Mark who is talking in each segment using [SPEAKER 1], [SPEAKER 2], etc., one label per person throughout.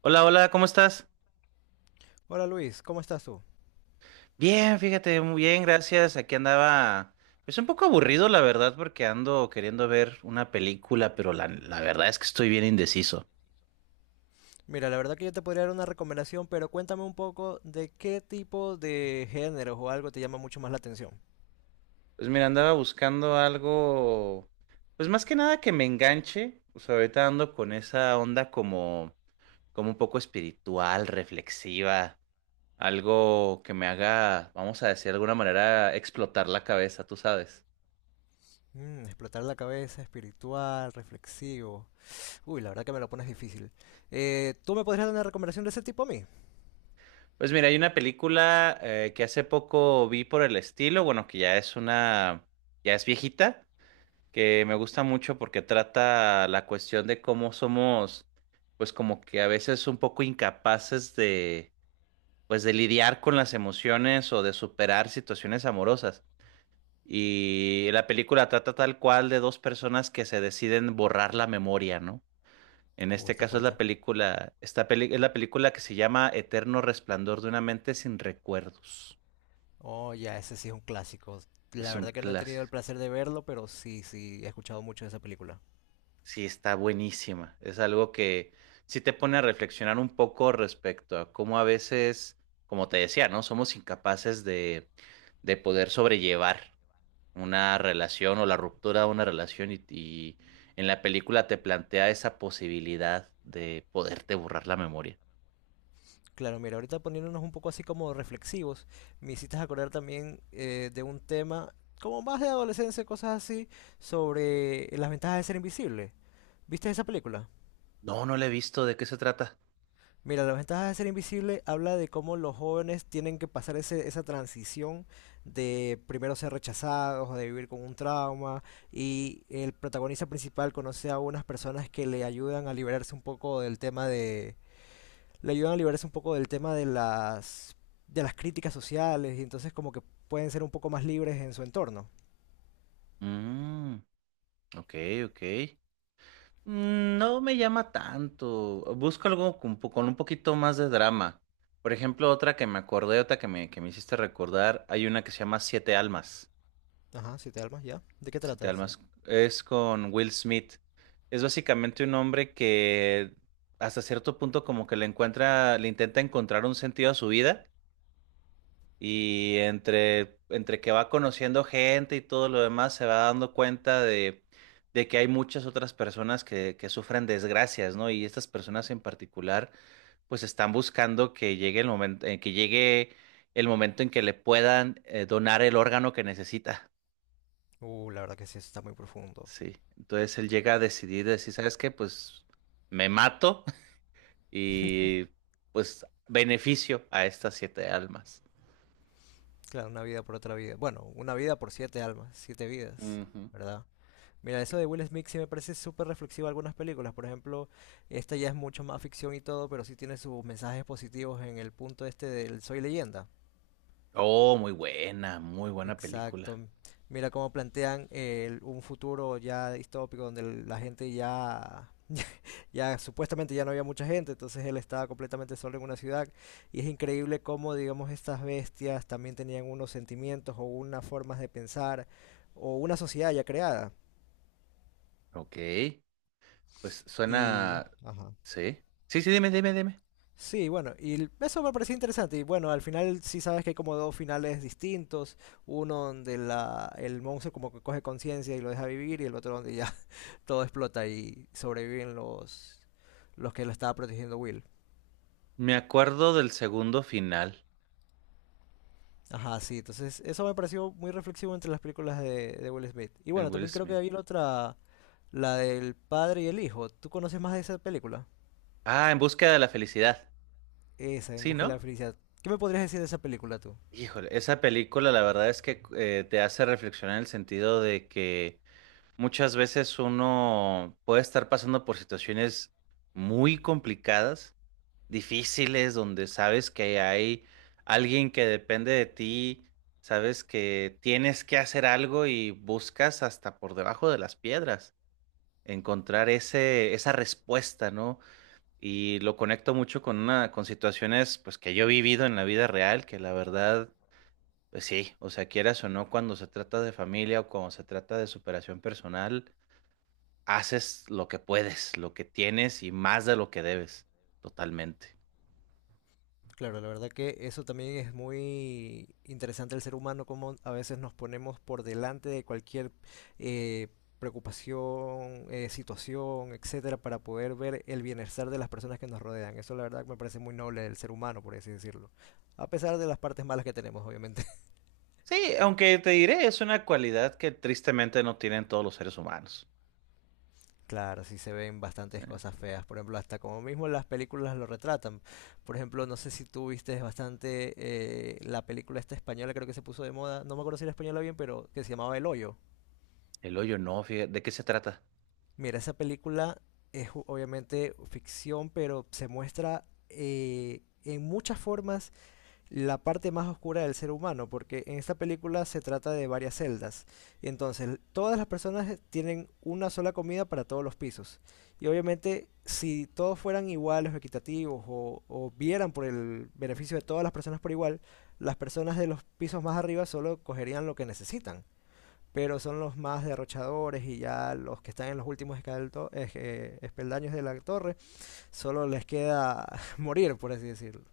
[SPEAKER 1] Hola, hola, ¿cómo estás?
[SPEAKER 2] Hola Luis, ¿cómo estás tú?
[SPEAKER 1] Bien, fíjate, muy bien, gracias. Aquí andaba, pues un poco aburrido, la verdad, porque ando queriendo ver una película, pero la verdad es que estoy bien indeciso.
[SPEAKER 2] Mira, la verdad que yo te podría dar una recomendación, pero cuéntame un poco de qué tipo de géneros o algo te llama mucho más la atención.
[SPEAKER 1] Pues mira, andaba buscando algo, pues más que nada que me enganche. O sea, ahorita ando con esa onda como, como un poco espiritual, reflexiva, algo que me haga, vamos a decir de alguna manera, explotar la cabeza, tú sabes.
[SPEAKER 2] Mm, explotar la cabeza, espiritual, reflexivo. Uy, la verdad que me lo pones difícil. ¿Tú me podrías dar una recomendación de ese tipo a mí?
[SPEAKER 1] Pues mira, hay una película que hace poco vi por el estilo, bueno, que ya es una, ya es viejita, que me gusta mucho porque trata la cuestión de cómo somos, pues como que a veces un poco incapaces de, pues de lidiar con las emociones o de superar situaciones amorosas. Y la película trata tal cual de dos personas que se deciden borrar la memoria, ¿no? En este
[SPEAKER 2] Está
[SPEAKER 1] caso es
[SPEAKER 2] fuerte.
[SPEAKER 1] la película, es la película que se llama Eterno Resplandor de una mente sin recuerdos.
[SPEAKER 2] Oh, ya, ese sí es un clásico. La
[SPEAKER 1] Es un
[SPEAKER 2] verdad que no he
[SPEAKER 1] clásico.
[SPEAKER 2] tenido el placer de verlo, pero sí, sí, he escuchado mucho de esa película.
[SPEAKER 1] Sí, está buenísima. Es algo que sí te pone a reflexionar un poco respecto a cómo a veces, como te decía, ¿no? Somos incapaces de poder sobrellevar una relación o la ruptura de una relación y en la película te plantea esa posibilidad de poderte borrar la memoria.
[SPEAKER 2] Claro, mira, ahorita poniéndonos un poco así como reflexivos, me hiciste acordar también de un tema como más de adolescencia, cosas así, sobre las ventajas de ser invisible. ¿Viste esa película?
[SPEAKER 1] No, no la he visto. ¿De qué se trata?
[SPEAKER 2] Mira, las ventajas de ser invisible habla de cómo los jóvenes tienen que pasar esa transición de primero ser rechazados o de vivir con un trauma y el protagonista principal conoce a unas personas que le ayudan a liberarse un poco del tema le ayudan a liberarse un poco del tema de las críticas sociales y entonces como que pueden ser un poco más libres en su entorno.
[SPEAKER 1] Mm. Ok, ok. Mm, no me llama tanto. Busco algo con, con un poquito más de drama. Por ejemplo, otra que me acordé, otra que me hiciste recordar, hay una que se llama Siete Almas.
[SPEAKER 2] Ajá, siete almas, ya. ¿De qué trata
[SPEAKER 1] Siete
[SPEAKER 2] ese?
[SPEAKER 1] Almas es con Will Smith. Es básicamente un hombre que hasta cierto punto como que le encuentra, le intenta encontrar un sentido a su vida. Y entre, entre que va conociendo gente y todo lo demás, se va dando cuenta de que hay muchas otras personas que sufren desgracias, ¿no? Y estas personas en particular, pues están buscando que llegue el momento, que llegue el momento en que le puedan donar el órgano que necesita.
[SPEAKER 2] La verdad que sí, eso está muy profundo.
[SPEAKER 1] Sí. Entonces él llega a decidir, decir, ¿sabes qué? Pues me mato y pues beneficio a estas siete almas.
[SPEAKER 2] Claro, una vida por otra vida. Bueno, una vida por siete almas, siete vidas,
[SPEAKER 1] Ujú.
[SPEAKER 2] ¿verdad? Mira, eso de Will Smith sí me parece súper reflexivo en algunas películas. Por ejemplo, esta ya es mucho más ficción y todo, pero sí tiene sus mensajes positivos en el punto este del Soy Leyenda.
[SPEAKER 1] Oh, muy buena
[SPEAKER 2] Exacto.
[SPEAKER 1] película.
[SPEAKER 2] Mira cómo plantean un futuro ya distópico donde la gente ya, ya supuestamente ya no había mucha gente, entonces él estaba completamente solo en una ciudad y es increíble cómo, digamos, estas bestias también tenían unos sentimientos o unas formas de pensar o una sociedad ya creada.
[SPEAKER 1] Ok, pues
[SPEAKER 2] Y,
[SPEAKER 1] suena...
[SPEAKER 2] ajá.
[SPEAKER 1] Sí. Sí, sí, dime, dime, dime.
[SPEAKER 2] Sí, bueno, eso me pareció interesante. Y bueno, al final sí sabes que hay como dos finales distintos. Uno donde la, el monstruo como que coge conciencia y lo deja vivir y el otro donde ya todo explota y sobreviven los que lo estaba protegiendo Will.
[SPEAKER 1] Me acuerdo del segundo final,
[SPEAKER 2] Ajá, sí, entonces eso me pareció muy reflexivo entre las películas de Will Smith. Y
[SPEAKER 1] el
[SPEAKER 2] bueno,
[SPEAKER 1] Will
[SPEAKER 2] también creo que
[SPEAKER 1] Smith.
[SPEAKER 2] había la otra, la del padre y el hijo. ¿Tú conoces más de esa película?
[SPEAKER 1] Ah, En búsqueda de la felicidad.
[SPEAKER 2] Esa, En
[SPEAKER 1] Sí,
[SPEAKER 2] Busca de la
[SPEAKER 1] ¿no?
[SPEAKER 2] Felicidad. ¿Qué me podrías decir de esa película tú?
[SPEAKER 1] Híjole, esa película la verdad es que te hace reflexionar en el sentido de que muchas veces uno puede estar pasando por situaciones muy complicadas difíciles, donde sabes que hay alguien que depende de ti, sabes que tienes que hacer algo y buscas hasta por debajo de las piedras encontrar ese, esa respuesta, ¿no? Y lo conecto mucho con una, con situaciones pues que yo he vivido en la vida real, que la verdad, pues sí, o sea, quieras o no, cuando se trata de familia o cuando se trata de superación personal, haces lo que puedes, lo que tienes y más de lo que debes, totalmente.
[SPEAKER 2] Claro, la verdad que eso también es muy interesante el ser humano, como a veces nos ponemos por delante de cualquier eh, preocupación, situación, etcétera, para poder ver el bienestar de las personas que nos rodean. Eso la verdad que me parece muy noble del ser humano, por así decirlo. A pesar de las partes malas que tenemos, obviamente.
[SPEAKER 1] Sí, aunque te diré, es una cualidad que tristemente no tienen todos los seres humanos.
[SPEAKER 2] Claro, sí se ven
[SPEAKER 1] Sí.
[SPEAKER 2] bastantes cosas feas. Por ejemplo, hasta como mismo las películas lo retratan. Por ejemplo, no sé si tú viste bastante la película esta española, creo que se puso de moda. No me acuerdo si era española bien, pero que se llamaba El Hoyo.
[SPEAKER 1] El hoyo no, fíjate, ¿de qué se trata?
[SPEAKER 2] Mira, esa película obviamente ficción, pero se muestra en muchas formas la parte más oscura del ser humano, porque en esta película se trata de varias celdas. Y entonces, todas las personas tienen una sola comida para todos los pisos. Y obviamente, si todos fueran iguales o equitativos o vieran por el beneficio de todas las personas por igual, las personas de los pisos más arriba solo cogerían lo que necesitan pero son los más derrochadores y ya los que están en los últimos espeldaños de la torre, solo les queda morir, por así decirlo.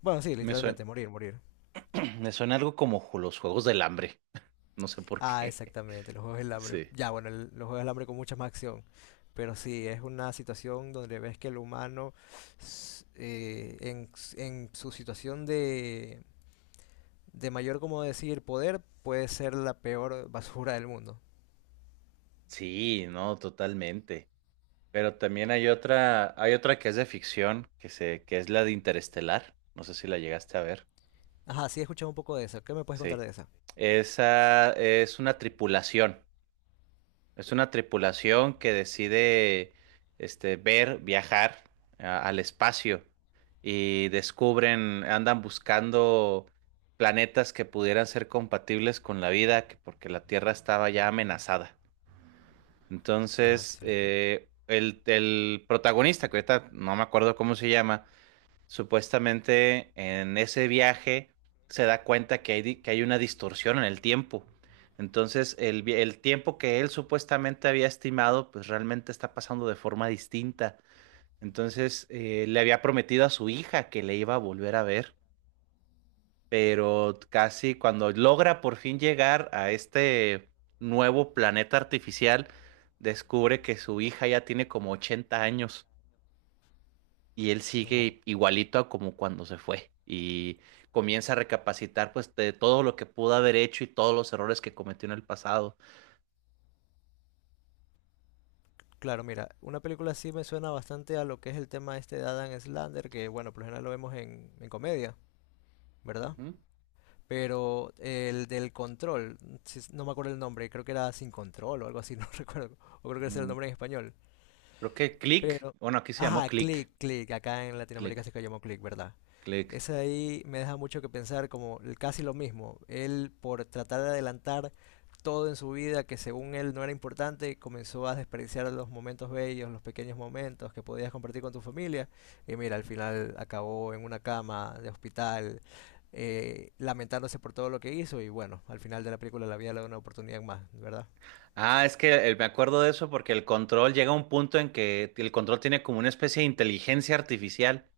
[SPEAKER 2] Bueno, sí,
[SPEAKER 1] Me suena,
[SPEAKER 2] literalmente, morir, morir.
[SPEAKER 1] me suena algo como los juegos del hambre, no sé por
[SPEAKER 2] Ah,
[SPEAKER 1] qué.
[SPEAKER 2] exactamente, los juegos del hambre.
[SPEAKER 1] Sí.
[SPEAKER 2] Ya, bueno, los juegos del hambre con mucha más acción. Pero sí, es una situación donde ves que el humano, en su situación de mayor, como decir, poder, puede ser la peor basura del mundo.
[SPEAKER 1] Sí, no, totalmente. Pero también hay otra que es de ficción, que se, que es la de Interestelar. No sé si la llegaste a ver.
[SPEAKER 2] Ajá, sí, he escuchado un poco de eso. ¿Qué me puedes contar
[SPEAKER 1] Sí.
[SPEAKER 2] de esa?
[SPEAKER 1] Esa es una tripulación. Es una tripulación que decide este, ver, viajar al espacio y descubren, andan buscando planetas que pudieran ser compatibles con la vida, porque la Tierra estaba ya amenazada.
[SPEAKER 2] Ajá,
[SPEAKER 1] Entonces,
[SPEAKER 2] excelente.
[SPEAKER 1] el protagonista, que ahorita no me acuerdo cómo se llama. Supuestamente en ese viaje se da cuenta que hay, que hay una distorsión en el tiempo. Entonces, el, el tiempo que él supuestamente había estimado, pues realmente está pasando de forma distinta. Entonces, le había prometido a su hija que le iba a volver a ver, pero casi cuando logra por fin llegar a este nuevo planeta artificial, descubre que su hija ya tiene como 80 años y él
[SPEAKER 2] No.
[SPEAKER 1] sigue igualito a como cuando se fue y comienza a recapacitar pues de todo lo que pudo haber hecho y todos los errores que cometió en el pasado.
[SPEAKER 2] Claro, mira, una película así me suena bastante a lo que es el tema este de Adam Slander, que bueno, por lo general lo vemos en comedia, ¿verdad?
[SPEAKER 1] Ujú.
[SPEAKER 2] Pero el del control, si no me acuerdo el nombre, creo que era Sin Control o algo así, no recuerdo, o creo que ese era el
[SPEAKER 1] Ujú.
[SPEAKER 2] nombre en español.
[SPEAKER 1] Creo que Click,
[SPEAKER 2] Pero,
[SPEAKER 1] bueno, aquí se llamó
[SPEAKER 2] ajá,
[SPEAKER 1] Click,
[SPEAKER 2] Click, acá en Latinoamérica
[SPEAKER 1] Click,
[SPEAKER 2] se llamó Click, ¿verdad?
[SPEAKER 1] Click.
[SPEAKER 2] Ese ahí me deja mucho que pensar, como casi lo mismo. Él por tratar de adelantar todo en su vida que según él no era importante, comenzó a despreciar los momentos bellos, los pequeños momentos que podías compartir con tu familia. Y mira, al final acabó en una cama de hospital, lamentándose por todo lo que hizo y bueno, al final de la película la vida le da una oportunidad más, ¿verdad?
[SPEAKER 1] Ah, es que me acuerdo de eso porque el control llega a un punto en que el control tiene como una especie de inteligencia artificial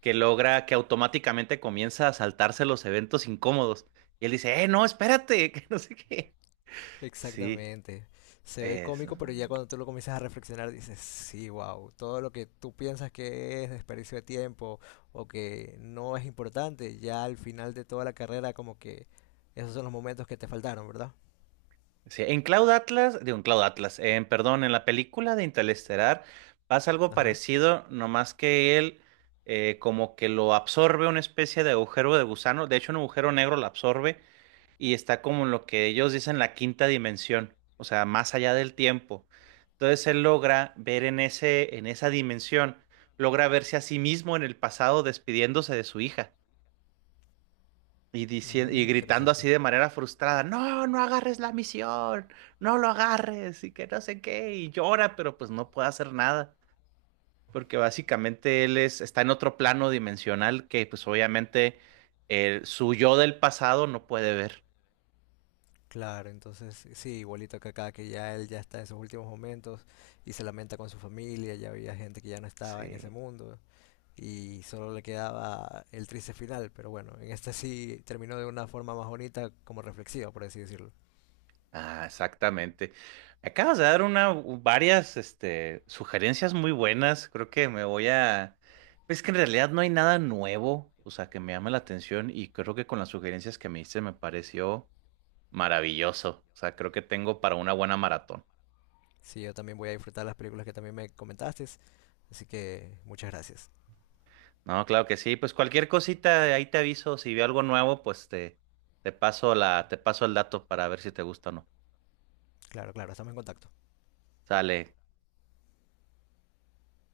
[SPEAKER 1] que logra que automáticamente comienza a saltarse los eventos incómodos. Y él dice, no, espérate, que no sé qué. Sí,
[SPEAKER 2] Exactamente. Se ve
[SPEAKER 1] eso.
[SPEAKER 2] cómico, pero ya cuando tú lo comienzas a reflexionar dices, sí, wow, todo lo que tú piensas que es desperdicio de tiempo o que no es importante, ya al final de toda la carrera como que esos son los momentos que te faltaron, ¿verdad?
[SPEAKER 1] Sí, en Cloud Atlas, digo, en Cloud Atlas, en, perdón, en la película de Interestelar pasa algo
[SPEAKER 2] Ajá.
[SPEAKER 1] parecido, nomás que él como que lo absorbe una especie de agujero de gusano, de hecho un agujero negro lo absorbe y está como en lo que ellos dicen la quinta dimensión, o sea, más allá del tiempo. Entonces él logra ver en ese, en esa dimensión, logra verse a sí mismo en el pasado despidiéndose de su hija. Y diciendo,
[SPEAKER 2] Mm,
[SPEAKER 1] y gritando
[SPEAKER 2] interesante.
[SPEAKER 1] así de manera frustrada, no, no agarres la misión, no lo agarres, y que no sé qué, y llora, pero pues no puede hacer nada, porque básicamente él es, está en otro plano dimensional que pues obviamente el, su yo del pasado no puede ver.
[SPEAKER 2] Claro, entonces sí, igualito que acá, que ya él ya está en sus últimos momentos y se lamenta con su familia, ya había gente que ya no estaba en
[SPEAKER 1] Sí.
[SPEAKER 2] ese mundo. Y solo le quedaba el triste final, pero bueno, en este sí terminó de una forma más bonita, como reflexiva, por así decirlo.
[SPEAKER 1] Ah, exactamente. Me acabas de dar una, varias, este, sugerencias muy buenas. Creo que me voy a... Es que en realidad no hay nada nuevo, o sea, que me llame la atención y creo que con las sugerencias que me diste me pareció maravilloso. O sea, creo que tengo para una buena maratón.
[SPEAKER 2] Sí, yo también voy a disfrutar las películas que también me comentaste, así que muchas gracias.
[SPEAKER 1] No, claro que sí. Pues cualquier cosita, ahí te aviso. Si veo algo nuevo, pues te paso la, te paso el dato para ver si te gusta o no.
[SPEAKER 2] Claro, claro, estamos en contacto.
[SPEAKER 1] Sale.